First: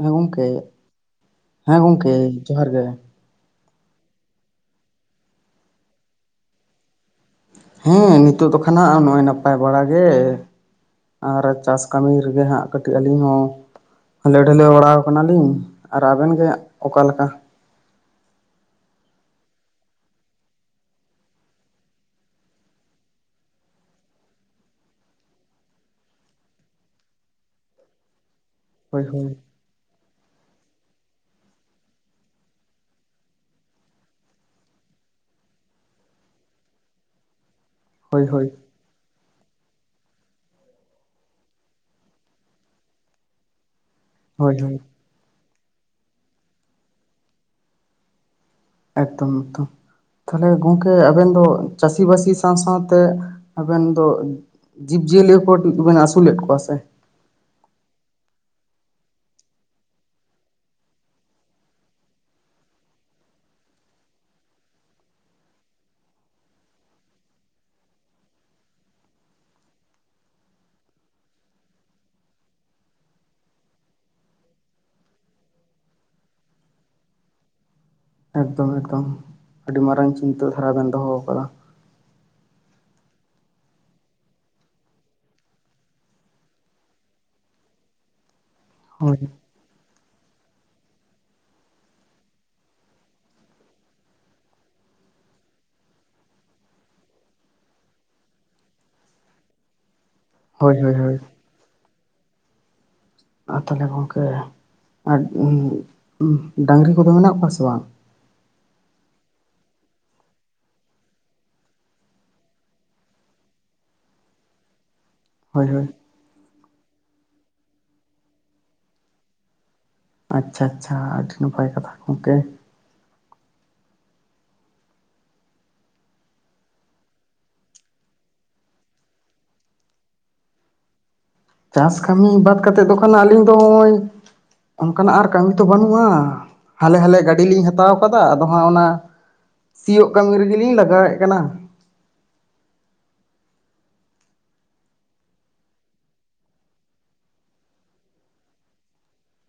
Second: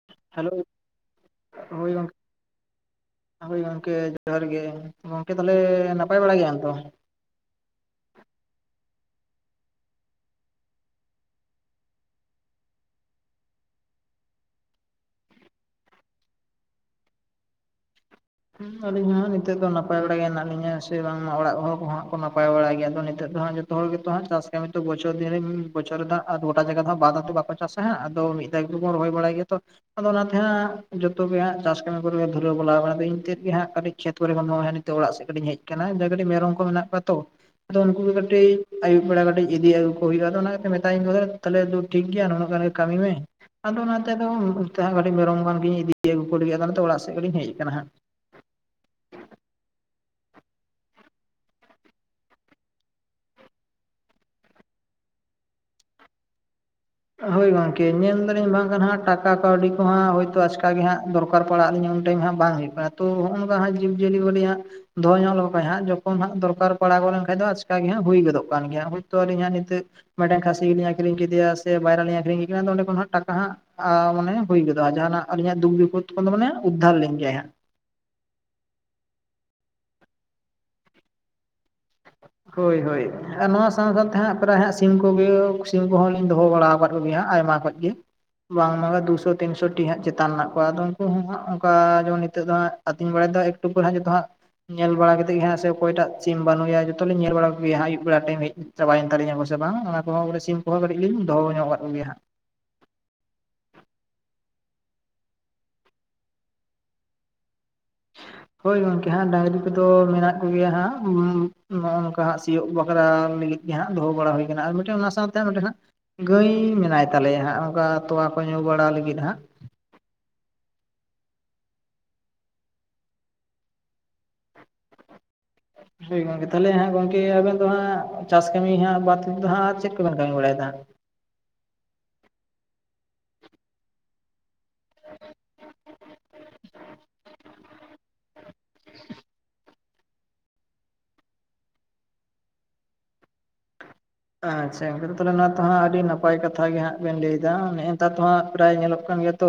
ᱦᱮᱸ ᱜᱚᱢᱠᱮ ᱦᱮᱞᱳ [inaudible] ᱦᱮᱸ ᱦᱳᱭ ᱜᱚᱢᱠᱮ ᱜᱚᱝᱠᱮ ᱡᱚᱦᱟᱨ ᱜᱮ᱾ ᱦᱳᱭ ᱜᱚᱝᱠᱮ ᱡᱚᱦᱟᱨ ᱜᱮ ᱾ᱜᱚᱝᱠᱮ ᱛᱟᱦᱚᱞᱮ ᱱᱟᱯᱟᱭ ᱵᱟᱲᱟ ᱜᱮᱭᱟᱢ ᱛᱚ? ᱦᱮᱸ ᱱᱤᱛᱳ ᱫᱚ ᱠᱷᱟᱱ ᱦᱟᱜ ᱱᱚᱜᱼᱚᱭ ᱱᱟᱯᱟᱭ ᱵᱟᱲᱟ ᱜᱮ᱾ ᱟᱨ ᱪᱟᱥ ᱠᱟᱹᱢᱤ ᱨᱮᱜᱮ ᱦᱟᱸᱜ ᱠᱟᱹᱴᱤᱡ ᱟᱹᱞᱤᱧ ᱦᱚᱸ ᱦᱟᱞᱮ ᱰᱟᱞᱮ ᱵᱟᱲᱟᱣ ᱠᱟᱱᱟᱞᱤᱧ᱾ᱟᱨ ᱟᱵᱮᱱ ᱜᱮ ᱚᱠᱟ ᱞᱮᱠᱟ? ᱦᱮᱸ ᱟᱞᱤᱧ ᱦᱚᱸ ᱱᱤᱛᱚᱜ ᱫᱚ ᱱᱟᱯᱟᱭ ᱵᱟᱲᱟ ᱜᱮ ᱦᱮᱱᱟᱜ ᱞᱤᱧᱟ, ᱥᱮ ᱵᱟᱝᱢᱟ ᱚᱲᱟᱜ ᱦᱚᱲ ᱠᱚᱦᱚ ᱦᱟᱜ ᱠᱚ ᱱᱟᱯᱟᱭ ᱵᱟᱲᱟ ᱜᱮᱭᱟ, ᱟᱫᱚ ᱱᱤᱛᱚᱜ ᱫᱚ ᱦᱟᱜ ᱡᱚᱛ ᱡᱚᱛᱚ ᱦᱚᱲ ᱜᱮᱛᱚ ᱦᱟᱸ ᱪᱟᱥ ᱠᱟᱢᱤ ᱛᱚ ᱵᱚᱪᱷᱚᱨ ᱫᱤᱱ ᱨᱮ ᱵᱚᱪᱷᱚᱨ ᱫᱟᱜ ᱟᱨᱫᱚ ᱜᱚᱴᱟ ᱡᱟᱭᱜᱟ ᱫᱚ ᱵᱟᱫ ᱫᱟᱜ ᱫᱚ ᱵᱟᱠᱚ ᱪᱟᱥᱟ ᱦᱟᱸᱜ ᱟᱫᱚ ᱢᱤᱫ [unintelligible] ᱦᱳᱭ ᱨᱚᱦᱚᱭ ᱦᱳᱭ ᱵᱟᱲᱟᱭ ᱜᱮᱭᱟ ᱛᱚ ᱟᱫᱚ ᱚᱱᱟᱛᱮ ᱦᱟᱸᱜ ᱡᱚᱛᱚᱜ ᱜᱮ ᱦᱟᱸᱜ ᱪᱟᱥ ᱠᱟᱹᱢᱤ ᱠᱚᱨᱮ ᱫᱷᱩᱨᱟᱹᱣ ᱵᱟᱞᱟ ᱟᱠᱟᱱᱟ ᱫᱚ ᱤᱧ ᱛᱮᱫ ᱜᱮ ᱦᱟᱸᱜ ᱠᱟᱹᱴᱤᱡ ᱠᱷᱮᱛ ᱠᱚᱨᱮ ᱠᱷᱚᱱ ᱱᱤᱛᱚᱜ ᱚᱲᱟᱜ ᱥᱮᱫ ᱠᱟᱹᱴᱤᱡ ᱤᱧ ᱦᱮᱡ ᱠᱟᱱᱟ ᱰᱟᱜᱽᱨᱤ ᱢᱮᱨᱚᱢ ᱠᱚ ᱢᱮᱱᱟᱜ ᱠᱚᱣᱟ ᱛᱚ᱾ [unintelligible] ᱦᱳᱭ ᱦᱳᱭ ᱠᱟᱹᱴᱤᱡ ᱟᱭᱩᱵ ᱵᱮᱲᱟ ᱠᱟᱹᱴᱤᱡ ᱤᱫᱤ ᱟᱹᱜᱩ ᱦᱩᱭᱩᱜᱼᱟ ᱚᱱᱟ ᱠᱟᱛᱮ ᱢᱮᱛᱟ ᱟᱹᱧ ᱫᱚ ᱛᱟᱦᱚᱞᱮ ᱫᱩ ᱴᱷᱤᱠ ᱜᱮᱭᱟ ᱱᱚᱜᱠᱟ ᱠᱟᱹᱢᱤ ᱢᱮ ᱟᱫᱚ ᱚᱱᱟᱛᱮ ᱫᱚ ᱦᱳᱭ ᱦᱳᱭ ᱚᱱᱛᱮ ᱠᱟᱹᱴᱤᱡ ᱢᱮᱨᱚᱢ ᱜᱟᱱ ᱜᱤᱧ ᱤᱫᱤ ᱟᱹᱜᱩ ᱠᱚ ᱞᱟᱹᱜᱤᱫ ᱟᱫᱚ ᱚᱱᱟᱛᱮ ᱚᱲᱟᱜ ᱥᱮᱫ ᱠᱟᱴᱤᱡᱤᱧ ᱦᱮᱡ ᱟᱠᱟᱱᱟ ᱦᱟᱸᱜ᱾ ᱮᱠᱫᱚᱢ ᱮᱠᱫᱚᱢ ᱛᱟᱦᱞᱮ ᱜᱚᱝᱠᱮ ᱟᱵᱮᱱ ᱫᱚ ᱪᱟᱹᱥᱤ ᱵᱟᱹᱥᱤ ᱥᱟᱶ ᱥᱟᱶᱛᱮ ᱟᱵᱮᱱ ᱫᱚ ᱡᱤᱵᱽᱼᱡᱤᱭᱟᱹᱞᱤ ᱠᱚ ᱵᱮᱱ ᱟᱹᱥᱩᱞᱮᱫ ᱠᱚᱣᱟ ᱥᱮ ᱦᱳᱭ ᱜᱚᱝᱠᱮ ᱧᱮᱞ ᱫᱟᱞᱤᱧ ᱵᱟᱝ ᱠᱷᱟᱱ ᱦᱟᱜ ᱴᱟᱠᱟ ᱠᱟᱹᱣᱰᱤ ᱠᱚᱦᱟᱜ ᱦᱳᱭᱛᱳ ᱟᱪᱠᱟ ᱜᱮ ᱦᱟᱸᱜ ᱫᱚᱨᱠᱟᱨ ᱫᱚᱨᱠᱟᱨ ᱯᱟᱲᱟᱜ ᱞᱤᱧᱟ ᱩᱱ ᱴᱟᱤᱢ ᱦᱟᱜ ᱵᱟᱝ ᱦᱩᱭᱩᱜᱼᱟ [unintelligible] ᱡᱤᱵᱽᱡᱤᱭᱟᱹᱞᱤ ᱟᱸᱜ ᱫᱚᱦᱚ ᱧᱚᱜ ᱞᱮᱠᱚ ᱠᱷᱟᱡ ᱦᱟᱸᱜ ᱡᱚᱠᱷᱚᱱ ᱦᱟᱸᱜ ᱫᱚᱨᱠᱟᱨ ᱯᱟᱲᱟᱣ ᱜᱚᱫ ᱞᱮᱱᱠᱷᱟᱡ ᱫᱚ ᱟᱪᱠᱟᱜ ᱜᱮ ᱦᱟᱸᱜ ᱦᱩᱭ ᱜᱚᱫᱚᱜ ᱠᱟᱱ ᱜᱮᱭᱟ, ᱦᱳᱭᱛᱳ ᱟᱹᱞᱤᱧ ᱦᱟᱸᱜ ᱱᱤᱛᱚᱜ ᱢᱤᱫᱴᱟᱝ ᱠᱷᱟᱹᱥᱤ ᱞᱤᱧ ᱟᱠᱷᱨᱤᱧ ᱠᱮᱫᱮᱭᱟ ᱥᱮ ᱵᱟᱭᱨᱟ ᱞᱤᱧ ᱟᱠᱷᱨᱤᱧ ᱠᱮᱫᱠᱤᱱᱟ ᱟᱫᱚ ᱚᱸᱰᱮ ᱠᱷᱚᱱ ᱦᱚ ᱴᱟᱠᱟ ᱦᱟᱜ ᱟ ᱢᱟᱱᱮ ᱦᱩᱭ ᱜᱚᱫᱚᱜᱼᱟ ᱡᱟᱦᱟᱱᱟᱜ ᱟᱹᱞᱤᱧᱟᱜ ᱫᱩᱠ ᱵᱤᱯᱚᱫ ᱠᱷᱚᱱ ᱫᱚ ᱢᱟᱱᱮ ᱩᱫᱽᱫᱷᱟᱨ ᱞᱤᱧ ᱜᱮᱭᱟᱭ ᱦᱟᱸᱜ ᱮᱠᱫᱚᱢ ᱮᱠᱫᱚᱢ ᱟᱹᱰᱤ ᱢᱟᱨᱟᱝ ᱪᱤᱱᱛᱟᱹ ᱫᱷᱟᱨᱟ ᱵᱮᱱ ᱫᱚᱦᱚ ᱟᱠᱟᱫᱟ ᱦᱳᱭ ᱦᱳᱭ ᱟᱨ ᱱᱚᱣᱟ ᱥᱟᱶ ᱥᱟᱶᱛᱮ ᱦᱟᱸᱜ ᱯᱨᱟᱨᱟᱭ ᱦᱟᱸᱜ ᱥᱤᱢ ᱠᱚᱜᱮ ᱥᱤᱢ ᱠᱚᱦᱚᱸ ᱞᱤᱧ ᱫᱚᱦᱚ ᱵᱟᱲᱟ ᱠᱟᱫ ᱟᱹᱜ [unintelligible] ᱟᱭᱢᱟ ᱠᱷ ᱜᱮ ᱵᱟᱝᱢᱟ ᱦᱳᱭ ᱫᱩᱥᱚ ᱛᱤᱱᱥᱚ ᱴᱤ ᱦᱟᱸᱜ ᱪᱮᱛᱟᱱ ᱢᱮᱱᱟᱜ ᱠᱚᱣᱟ ᱟᱫᱚ ᱩᱱᱠᱩ ᱦᱚᱸ ᱦᱟᱸᱜ ᱚᱱᱠᱟ ᱡᱮᱢᱚᱱ ᱱᱤᱛᱚᱜ ᱫᱚ ᱦᱟᱸᱜ ᱟᱹᱛᱤᱧ ᱵᱟᱲᱟᱭᱮᱫ ᱮᱠᱴᱩ ᱯᱚᱨᱮ ᱦᱟᱸᱜ ᱡᱚᱛᱚ ᱦᱟᱜ ᱧᱮᱞ ᱵᱟᱲᱟ ᱠᱟᱛᱮᱫ ᱜᱮ ᱦᱟᱜ ᱥᱮ ᱚᱠᱚᱭᱴᱟᱜ ᱥᱤᱢ ᱵᱟᱹᱱᱩ ᱜᱮᱭᱟ ᱡᱚᱛᱚ ᱞᱤᱧ ᱧᱮᱞ ᱵᱟᱲᱟ ᱠᱚᱜᱮᱭᱟ ᱟᱭᱩᱵ ᱵᱮᱲᱟ ᱴᱟᱭᱤᱢ ᱦᱮᱡ ᱪᱟᱵᱟ ᱛᱟᱞᱤᱧᱟ ᱠᱚ ᱥᱮ ᱵᱟᱝ ᱚᱱᱟ ᱠᱚᱦᱚᱸ ᱥᱤᱢ ᱦᱳᱭ ᱠᱚᱦᱚᱸ ᱦᱳᱭ ᱠᱟᱹᱴᱤᱡ ᱦᱳᱭ ᱞᱤᱧ ᱫᱚᱦᱚ ᱧᱚᱜ ᱟᱠᱟᱫ ᱜᱮᱭᱟ ᱦᱟᱜ ᱟᱨ ᱛᱟᱦᱞᱮ ᱜᱚᱢᱠᱮ ᱟᱨ ᱰᱟᱝᱨᱤ ᱠᱚᱫᱚ ᱢᱮᱱᱟᱜ ᱠᱚᱣᱟ ᱥᱮ ᱵᱟᱝ? ᱦᱳᱭ ᱜᱚᱝᱠᱮ ᱦᱟᱸᱜ ᱰᱟᱝᱨᱤ ᱠᱚᱫᱚ ᱢᱮᱱᱟᱜ ᱠᱚᱜᱮᱭᱟ ᱦᱟᱸᱜ ᱱᱚᱜᱼ ᱱᱚᱝᱠᱟ ᱦᱟᱸᱜ ᱥᱤᱭᱳᱜ ᱵᱟᱠᱷᱨᱟ ᱞᱟᱜᱤᱫ ᱜᱮ ᱦᱟᱸᱜ ᱫᱚᱦᱚ ᱵᱟᱲᱟ ᱦᱩᱭ ᱟᱠᱟᱱᱟ ᱟᱨ ᱢᱤᱫᱴᱟᱝ ᱚᱱᱟ ᱥᱟᱶ ᱢᱤᱫᱴᱟᱝ ᱱᱚᱰᱮ ᱦᱳᱭ ᱦᱟᱸᱜ ᱦᱳᱭ ᱜᱟᱹᱭ ᱢᱮᱱᱟᱭ ᱛᱟᱞᱮᱭᱟ ᱦᱟᱸᱜ ᱚᱱᱠᱟ ᱛᱚᱣᱟ ᱠᱚ ᱧᱩ ᱵᱟᱲᱟ ᱞᱟᱹᱜᱤᱫ ᱦᱟᱸᱜ ᱟᱪᱪᱷᱟ ᱟᱪᱪᱷᱟ ᱟᱹᱰᱤ ᱱᱟᱯᱟᱭ ᱠᱟᱛᱷᱟ ᱜᱚᱝᱠᱮ ᱦᱳᱭ ᱜᱚᱝᱠᱮ ᱛᱟᱦᱚᱞᱮ ᱦᱟᱸᱜ ᱜᱚᱝᱠᱮ ᱟᱵᱮᱱ ᱫᱚ ᱦᱟᱸᱜ ᱪᱟᱥ ᱠᱟᱹᱢᱤ ᱦᱟᱸᱜ ᱵᱟᱫ ᱛᱮ ᱫᱚ ᱦᱟᱸᱜ ᱪᱮᱫ ᱠᱚᱵᱮᱱ ᱠᱟᱹᱢᱤ ᱵᱟᱲᱟᱭᱮᱫᱟ ᱦᱟᱸᱜ ᱪᱟᱥ ᱠᱟᱹᱢᱤ ᱵᱟᱫ ᱠᱟᱛᱮᱫ ᱫᱚ ᱠᱷᱟᱱ ᱟᱹᱞᱤᱧ ᱫᱚ ᱱᱚᱜᱼᱚᱭ ᱚᱱᱠᱟᱱᱟᱜ ᱟᱨ ᱠᱟᱹᱢᱤ ᱛᱚ ᱵᱟᱹᱱᱩᱜᱼᱟ ᱦᱟᱞᱮ ᱦᱟᱞᱮ ᱜᱟᱹᱰᱤ ᱞᱤᱧ ᱦᱟᱛᱟᱣ ᱟᱠᱟᱫᱟ ᱟᱫᱚ ᱦᱟᱜ ᱚᱱᱟ ᱥᱤᱭᱳᱜ ᱠᱟᱹᱢᱤ ᱨᱮᱜᱮᱞᱤᱧ ᱞᱟᱜᱟᱭᱮᱜ ᱠᱟᱱᱟ ᱟᱪᱪᱷᱟ ᱜᱚᱝᱠᱮ ᱱᱚᱣᱟ ᱛᱚ ᱦᱟᱸᱜ ᱟᱹᱰᱤ ᱱᱟᱯᱟᱭ ᱠᱟᱛᱷᱟ ᱜᱮ ᱦᱟᱸᱜ ᱵᱮᱱ ᱞᱟᱹᱭᱮᱫᱟ ᱱᱮ ᱱᱮᱛᱟᱨ ᱫᱚᱦᱟᱸ ᱯᱨᱟᱭ ᱧᱮᱞᱚᱜ ᱠᱟᱱ ᱜᱮᱭᱟ ᱛᱚ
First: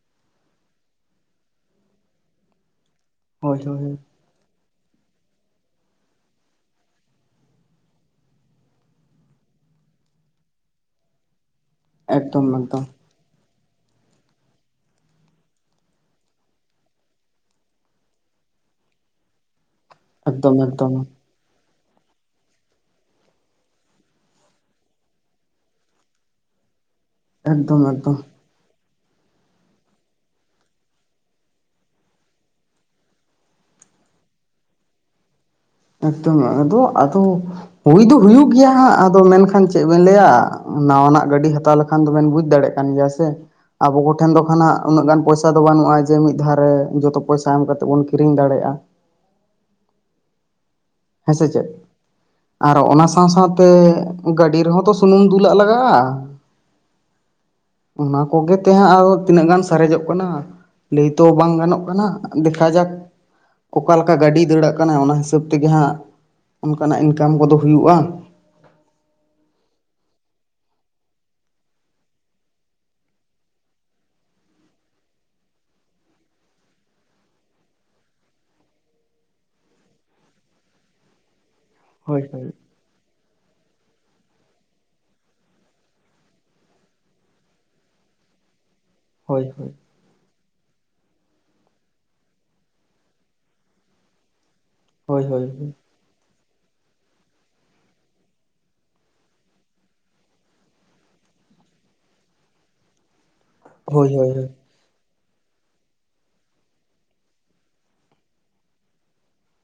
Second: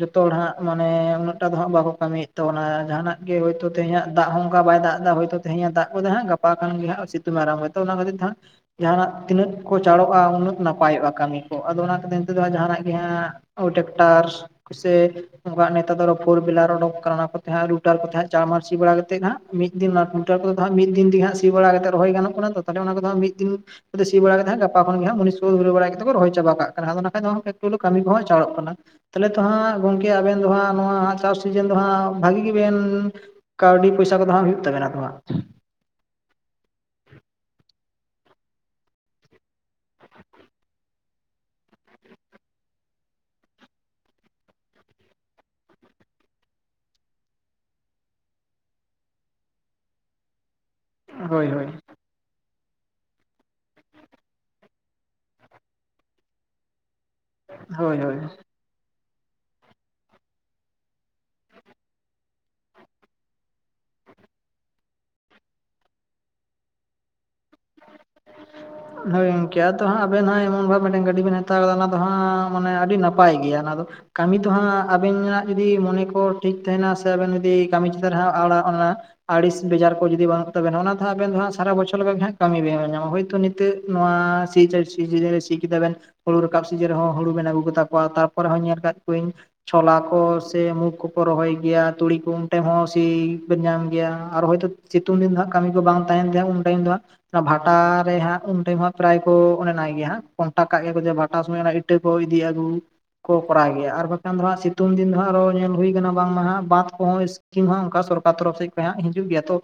ᱡᱚᱛᱚ ᱦᱚᱲ ᱦᱟᱸᱜ ᱢᱟᱱᱮ ᱩᱱᱟᱜ ᱴᱟᱜ ᱫᱚ ᱦᱟᱸᱜ ᱵᱟᱠᱚ ᱠᱟᱹᱢᱤᱭᱮᱫ ᱛᱟᱵᱚᱱᱟ ᱡᱟᱦᱟᱱᱟᱜ ᱜᱮ ᱦᱳᱭ ᱦᱳᱭᱛᱳ ᱦᱳᱭ ᱛᱮᱦᱮᱧᱟᱜ ᱫᱟᱜ ᱦᱚᱸ ᱚᱱᱠᱟ ᱵᱟᱭ ᱫᱟᱜ ᱮᱫᱟ ᱦᱳᱭᱛᱳ ᱛᱮᱦᱮᱧᱮ ᱫᱟᱜ ᱜᱚᱫᱟ ᱦᱟᱜ ᱜᱟᱯᱟ ᱠᱷᱚᱱ ᱜᱮ ᱦᱟᱸᱜ ᱥᱤᱛᱩᱝ ᱟᱨᱟᱢᱵᱚ ᱛᱚ ᱚᱱᱟ ᱠᱷᱟᱹᱛᱤᱨ ᱦᱟᱸᱜ ᱡᱟᱦᱱᱟᱜ ᱛᱤᱱᱟᱹᱜ ᱠᱚ ᱪᱟᱲᱚᱜᱼᱟ ᱩᱱᱟᱹᱜ ᱱᱟᱯᱟᱭᱚᱜᱼᱟ ᱠᱟᱹᱢᱤ ᱠᱚ ᱟᱫᱚ ᱚᱱᱟ ᱠᱷᱟᱛᱤᱨ ᱱᱤᱛ ᱫᱚ ᱮᱠᱫᱚᱢ ᱦᱟᱸᱜ ᱡᱟᱦᱟᱱᱟᱜ ᱮᱠᱫᱚᱢ ᱜᱮ ᱦᱟᱸᱜ ᱳ ᱴᱟᱠᱴᱟᱨᱥ ᱥᱮ ᱚᱱᱠᱟᱱ ᱱᱮᱛᱟᱨ ᱫᱚ ᱯᱷᱳᱨ ᱵᱮᱞᱟ ᱚᱰᱳᱠ ᱠᱟᱱᱟ ᱚᱱᱟ ᱠᱚᱛᱮ ᱦᱟᱸᱜ ᱞᱩᱴᱟᱨ ᱠᱚᱛᱮ ᱟᱸᱜ ᱪᱟᱲ ᱢᱟᱨᱟᱨᱥᱤ ᱵᱟᱲᱟ ᱠᱟ ᱠᱟᱛᱮᱫ ᱦᱟᱸᱜ ᱢᱤᱫ ᱫᱤᱱ ᱚᱱᱟ ᱠᱩᱱᱴᱟᱞ ᱠᱚᱫᱚ ᱮᱠᱫᱚᱢ ᱛᱟᱦᱟᱜ ᱢᱤᱫ ᱮᱠᱫᱚᱢ ᱫᱤᱱ ᱛᱮᱜᱮ ᱦᱟᱜ ᱥᱤ ᱵᱟᱲᱟ ᱠᱟᱛᱮᱫ ᱨᱚᱦᱚᱭ ᱜᱟᱱᱚᱜ ᱠᱟᱱᱟ ᱛᱚ ᱛᱟᱦᱚᱞᱮ ᱚᱱᱟ ᱠᱚᱫᱚ ᱦᱟᱸᱜ ᱢᱤᱫ ᱫᱤᱱ ᱥᱤ ᱵᱟᱲᱟ ᱠᱟᱛᱮ ᱦᱟᱸᱜ ᱜᱮ ᱜᱟᱯᱟ ᱠᱷᱚᱱ ᱜᱮ ᱢᱩᱱᱤᱥ ᱠᱚ ᱫᱷᱩᱨᱟᱣ ᱵᱟᱲᱟ ᱠᱟᱛᱮ ᱨᱚᱦᱚᱭ ᱪᱟᱵᱟ ᱠᱟᱜ ᱟᱫᱚ ᱱᱟ ᱠᱷᱟᱡ ᱫᱚ ᱜᱚᱢᱠᱮ ᱮᱠᱴᱩ ᱦᱚᱞᱮ ᱮᱠᱫᱚᱢ ᱠᱟᱹᱢᱤ ᱮᱠᱫᱚᱢ ᱠᱚᱦᱚᱸ ᱪᱟᱞᱚᱜ ᱠᱟᱱᱟ ᱛᱟᱦᱚᱞᱮ ᱛᱚ ᱦᱟᱸᱜ ᱜᱚᱝᱠᱮ ᱟᱵᱮᱱ ᱫᱚ ᱦᱟᱸᱜ ᱱᱚᱣᱟ ᱪᱟᱥ ᱥᱤᱡᱤᱱ ᱫᱚ ᱦᱟᱸᱜ ᱵᱷᱟᱜᱮ ᱜᱮᱵᱤᱱ ᱠᱟᱹᱣᱰᱤ ᱯᱚᱭᱥᱟ ᱠᱚᱫᱚ ᱦᱟᱜ ᱦᱩᱭᱩᱜ ᱛᱟᱵᱮᱱᱟ ᱛᱚ ᱦᱟᱸᱜ ᱮᱠᱫᱚᱢ ᱟᱫᱚ ᱟᱫᱚ ᱦᱩᱭ ᱫᱚ ᱦᱩᱭᱩᱜ ᱜᱮᱭᱟ ᱦᱟᱸᱜ ᱟᱫᱚ ᱢᱮᱱᱠᱷᱟᱱ ᱪᱮᱫ ᱵᱤᱱ ᱞᱟᱹᱭᱟ ᱱᱟᱣᱟ ᱱᱟᱜ ᱜᱟᱹᱰᱤ ᱦᱟᱛᱟᱣ ᱞᱮᱠᱷᱟᱱ ᱫᱚᱵᱮᱱ ᱵᱩᱡᱽ ᱫᱟᱲᱮᱭᱟᱜ ᱠᱟᱱ ᱜᱮᱭᱟ ᱥᱮ ᱟᱵᱚ ᱠᱚᱴᱷᱮᱱ ᱫᱚ ᱠᱷᱚᱱᱟᱜ ᱩᱱᱟᱹᱜ ᱜᱟᱱ ᱯᱚᱭᱥᱟ ᱫᱚ ᱵᱟᱹᱱᱩᱜᱼᱟ ᱡᱮ ᱢᱤᱫ ᱫᱷᱟᱨᱮ ᱨᱮ ᱡᱚᱛᱚ ᱯᱚᱭᱥᱟ ᱮᱢ ᱠᱟᱛᱮᱫ ᱵᱚᱱ ᱠᱤᱨᱤᱧ ᱫᱟᱲᱮᱭᱟᱜᱼᱟ ᱦᱮᱸ ᱦᱳᱭ ᱥᱮ ᱪᱮᱫ? ᱦᱳᱭ ᱟᱨ ᱚᱱᱟ ᱥᱟᱶ ᱥᱟᱶᱛᱮ ᱜᱟᱹᱰᱤ ᱨᱮᱦᱚᱸ ᱛᱚ ᱥᱩᱱᱩᱢ ᱫᱩᱞᱟᱜ ᱞᱟᱜᱟᱜᱼᱟ ᱦᱳᱭ ᱦᱳᱭ ᱚᱱᱟ ᱠᱚᱜᱮ ᱛᱮ ᱦᱟᱸᱜ ᱟᱨᱦᱚ ᱛᱤᱱᱟᱹᱜ ᱜᱟᱱ ᱥᱟᱨᱮᱡᱚᱜ ᱠᱟᱱᱟ ᱞᱟᱹᱭ ᱛᱚ ᱵᱟᱝ ᱜᱟᱱᱚᱜ ᱠᱟᱱᱟ ᱫᱮᱠᱷᱟ ᱡᱟᱠ ᱚᱠᱟᱞᱮᱠᱟ ᱜᱟᱹᱰᱤ ᱫᱟᱹᱲᱟᱜ ᱠᱟᱱᱟ ᱚᱱᱟ ᱦᱤᱥᱟᱹᱵ ᱛᱮᱜᱮ ᱦᱟᱸᱜ ᱚᱱᱠᱟᱱᱟᱜ ᱤᱱᱠᱟᱢ ᱠᱚᱫᱚ ᱦᱩᱭᱩᱜᱼᱟ [unintelligible] ᱦᱳᱭ ᱜᱚᱝᱠᱮ ᱟᱫᱚ ᱦᱟᱸᱜ ᱟᱵᱮᱱ ᱦᱟᱸᱜ ᱮᱢᱚᱱ ᱵᱷᱟᱵ ᱢᱤᱫᱴᱮᱱ ᱜᱟᱹᱰᱤ ᱵᱮᱱ ᱦᱟᱛᱟᱣ ᱠᱟᱫᱟ ᱚᱱᱟ ᱫᱚ ᱦᱟᱸᱜ ᱢᱟᱱᱮ ᱟᱹᱰᱤ ᱱᱟᱯᱟᱭ ᱜᱮᱭᱟ ᱚᱱᱟ ᱫᱚ ᱠᱟᱹᱢᱤ ᱫᱚᱦᱟᱸᱜ ᱟᱵᱮᱱᱟᱜ ᱡᱩᱫᱤ ᱢᱚᱱᱮ ᱠᱚ ᱴᱷᱤᱠ ᱛᱟᱦᱮᱱᱟ ᱥᱮ ᱟᱵᱮᱱ ᱡᱩᱫᱤ ᱠᱟᱹᱢᱤ ᱪᱮᱛᱟᱱ ᱨᱮ ᱦᱟᱜ ᱟᱲᱟᱜ ᱚᱱᱟ ᱟᱹᱲᱤᱥ ᱵᱮᱡᱟᱨ ᱠᱚ ᱡᱩᱫᱤ ᱵᱟᱱᱩᱜ ᱛᱟᱵᱮᱱᱟ ᱚᱱᱟ ᱫᱚ ᱟᱵᱮᱱ ᱥᱟᱨᱟ ᱵᱚᱪᱷᱚᱨ ᱞᱮᱠᱟ ᱜᱮ ᱦᱳᱭ ᱦᱟᱜ ᱦᱳᱭ ᱦᱚᱭ ᱛᱚ ᱱᱤᱛᱟᱜ ᱱᱚᱣᱟ ᱥᱤ ᱪᱮᱛᱟᱱ ᱨᱮ ᱥᱤ ᱠᱮᱫᱟ ᱵᱤᱱ ᱦᱩᱲᱩ ᱨᱟᱠᱟᱵ ᱥᱤᱡᱤᱱ ᱨᱮᱦᱚ ᱦᱩᱲᱩ ᱵᱮᱱ ᱟᱹᱜᱩ ᱠᱟᱛᱟ ᱠᱚᱣᱟ ᱛᱟᱨᱯᱚᱨᱮ ᱦᱚᱸ ᱧᱮᱞ ᱠᱟᱫ ᱦᱚᱸᱧ ᱦᱳᱭ ᱦᱳᱭ ᱪᱷᱚᱞᱟ ᱠᱚ ᱥᱮ ᱢᱩ ᱠᱚ ᱠᱚ ᱨᱚᱦᱚᱭ ᱜᱮᱭᱟ ᱛᱩᱲᱤ ᱠᱚ ᱴᱷᱮ ᱦᱚᱸ ᱥᱤ ᱵᱤᱱ ᱧᱟᱢ ᱜᱮᱭᱟ ᱟᱨ ᱦᱚᱭ ᱛᱚ ᱥᱤᱛᱩᱝ ᱦᱳᱭ ᱫᱤᱱ ᱫᱚ ᱦᱳᱭ ᱠᱟᱹᱢᱤ ᱠᱚ ᱵᱟᱝ ᱛᱟᱦᱮᱱ ᱜᱮᱭᱟ ᱩᱱ ᱴᱟᱭᱤᱢ ᱫᱚ ᱦᱟᱜ ᱚᱱᱟ ᱵᱷᱟᱴᱟ ᱨᱮ ᱦᱟᱸᱜ ᱩᱱ ᱴᱟᱭᱤᱢ ᱦᱟᱸᱜ ᱯᱨᱟᱭ ᱠᱚ ᱚᱱᱟᱭ ᱜᱮᱭᱟ ᱦᱟᱸᱜ ᱠᱚᱱᱴᱟᱠᱴ ᱠᱟᱜ ᱜᱮᱭᱟ ᱡᱮ ᱵᱷᱟᱴᱟ ᱥᱚᱢᱚᱭ ᱤᱴᱟᱹ ᱠᱚ ᱤᱫᱤ ᱟᱹᱜᱩ ᱠᱚ ᱠᱚᱨᱟᱣ ᱜᱮᱭᱟ ᱟᱨ ᱦᱳᱭ ᱦᱳᱭ ᱵᱟᱠᱷᱟᱱ ᱦᱳᱭ ᱦᱟᱸᱜ ᱥᱤᱜ ᱥᱤᱛᱩᱝ ᱫᱤᱱ ᱫᱚ ᱦᱟᱸᱜ ᱟᱨᱦᱚ ᱧᱮᱞ ᱦᱩᱭᱩᱠᱟᱱᱟ ᱵᱟᱝᱢᱟ ᱦᱟᱜ ᱵᱟᱫᱽ ᱠᱚᱦᱚᱸ ᱥᱤᱢ ᱦᱚᱸ ᱚᱱᱠᱟ ᱥᱚᱨᱠᱟᱨ ᱛᱚᱨᱚᱯ ᱥᱮᱫ ᱠᱷᱚᱡ ᱦᱟᱸᱜ ᱦᱤᱡᱩᱜ ᱜᱮᱭᱟ ᱛᱚ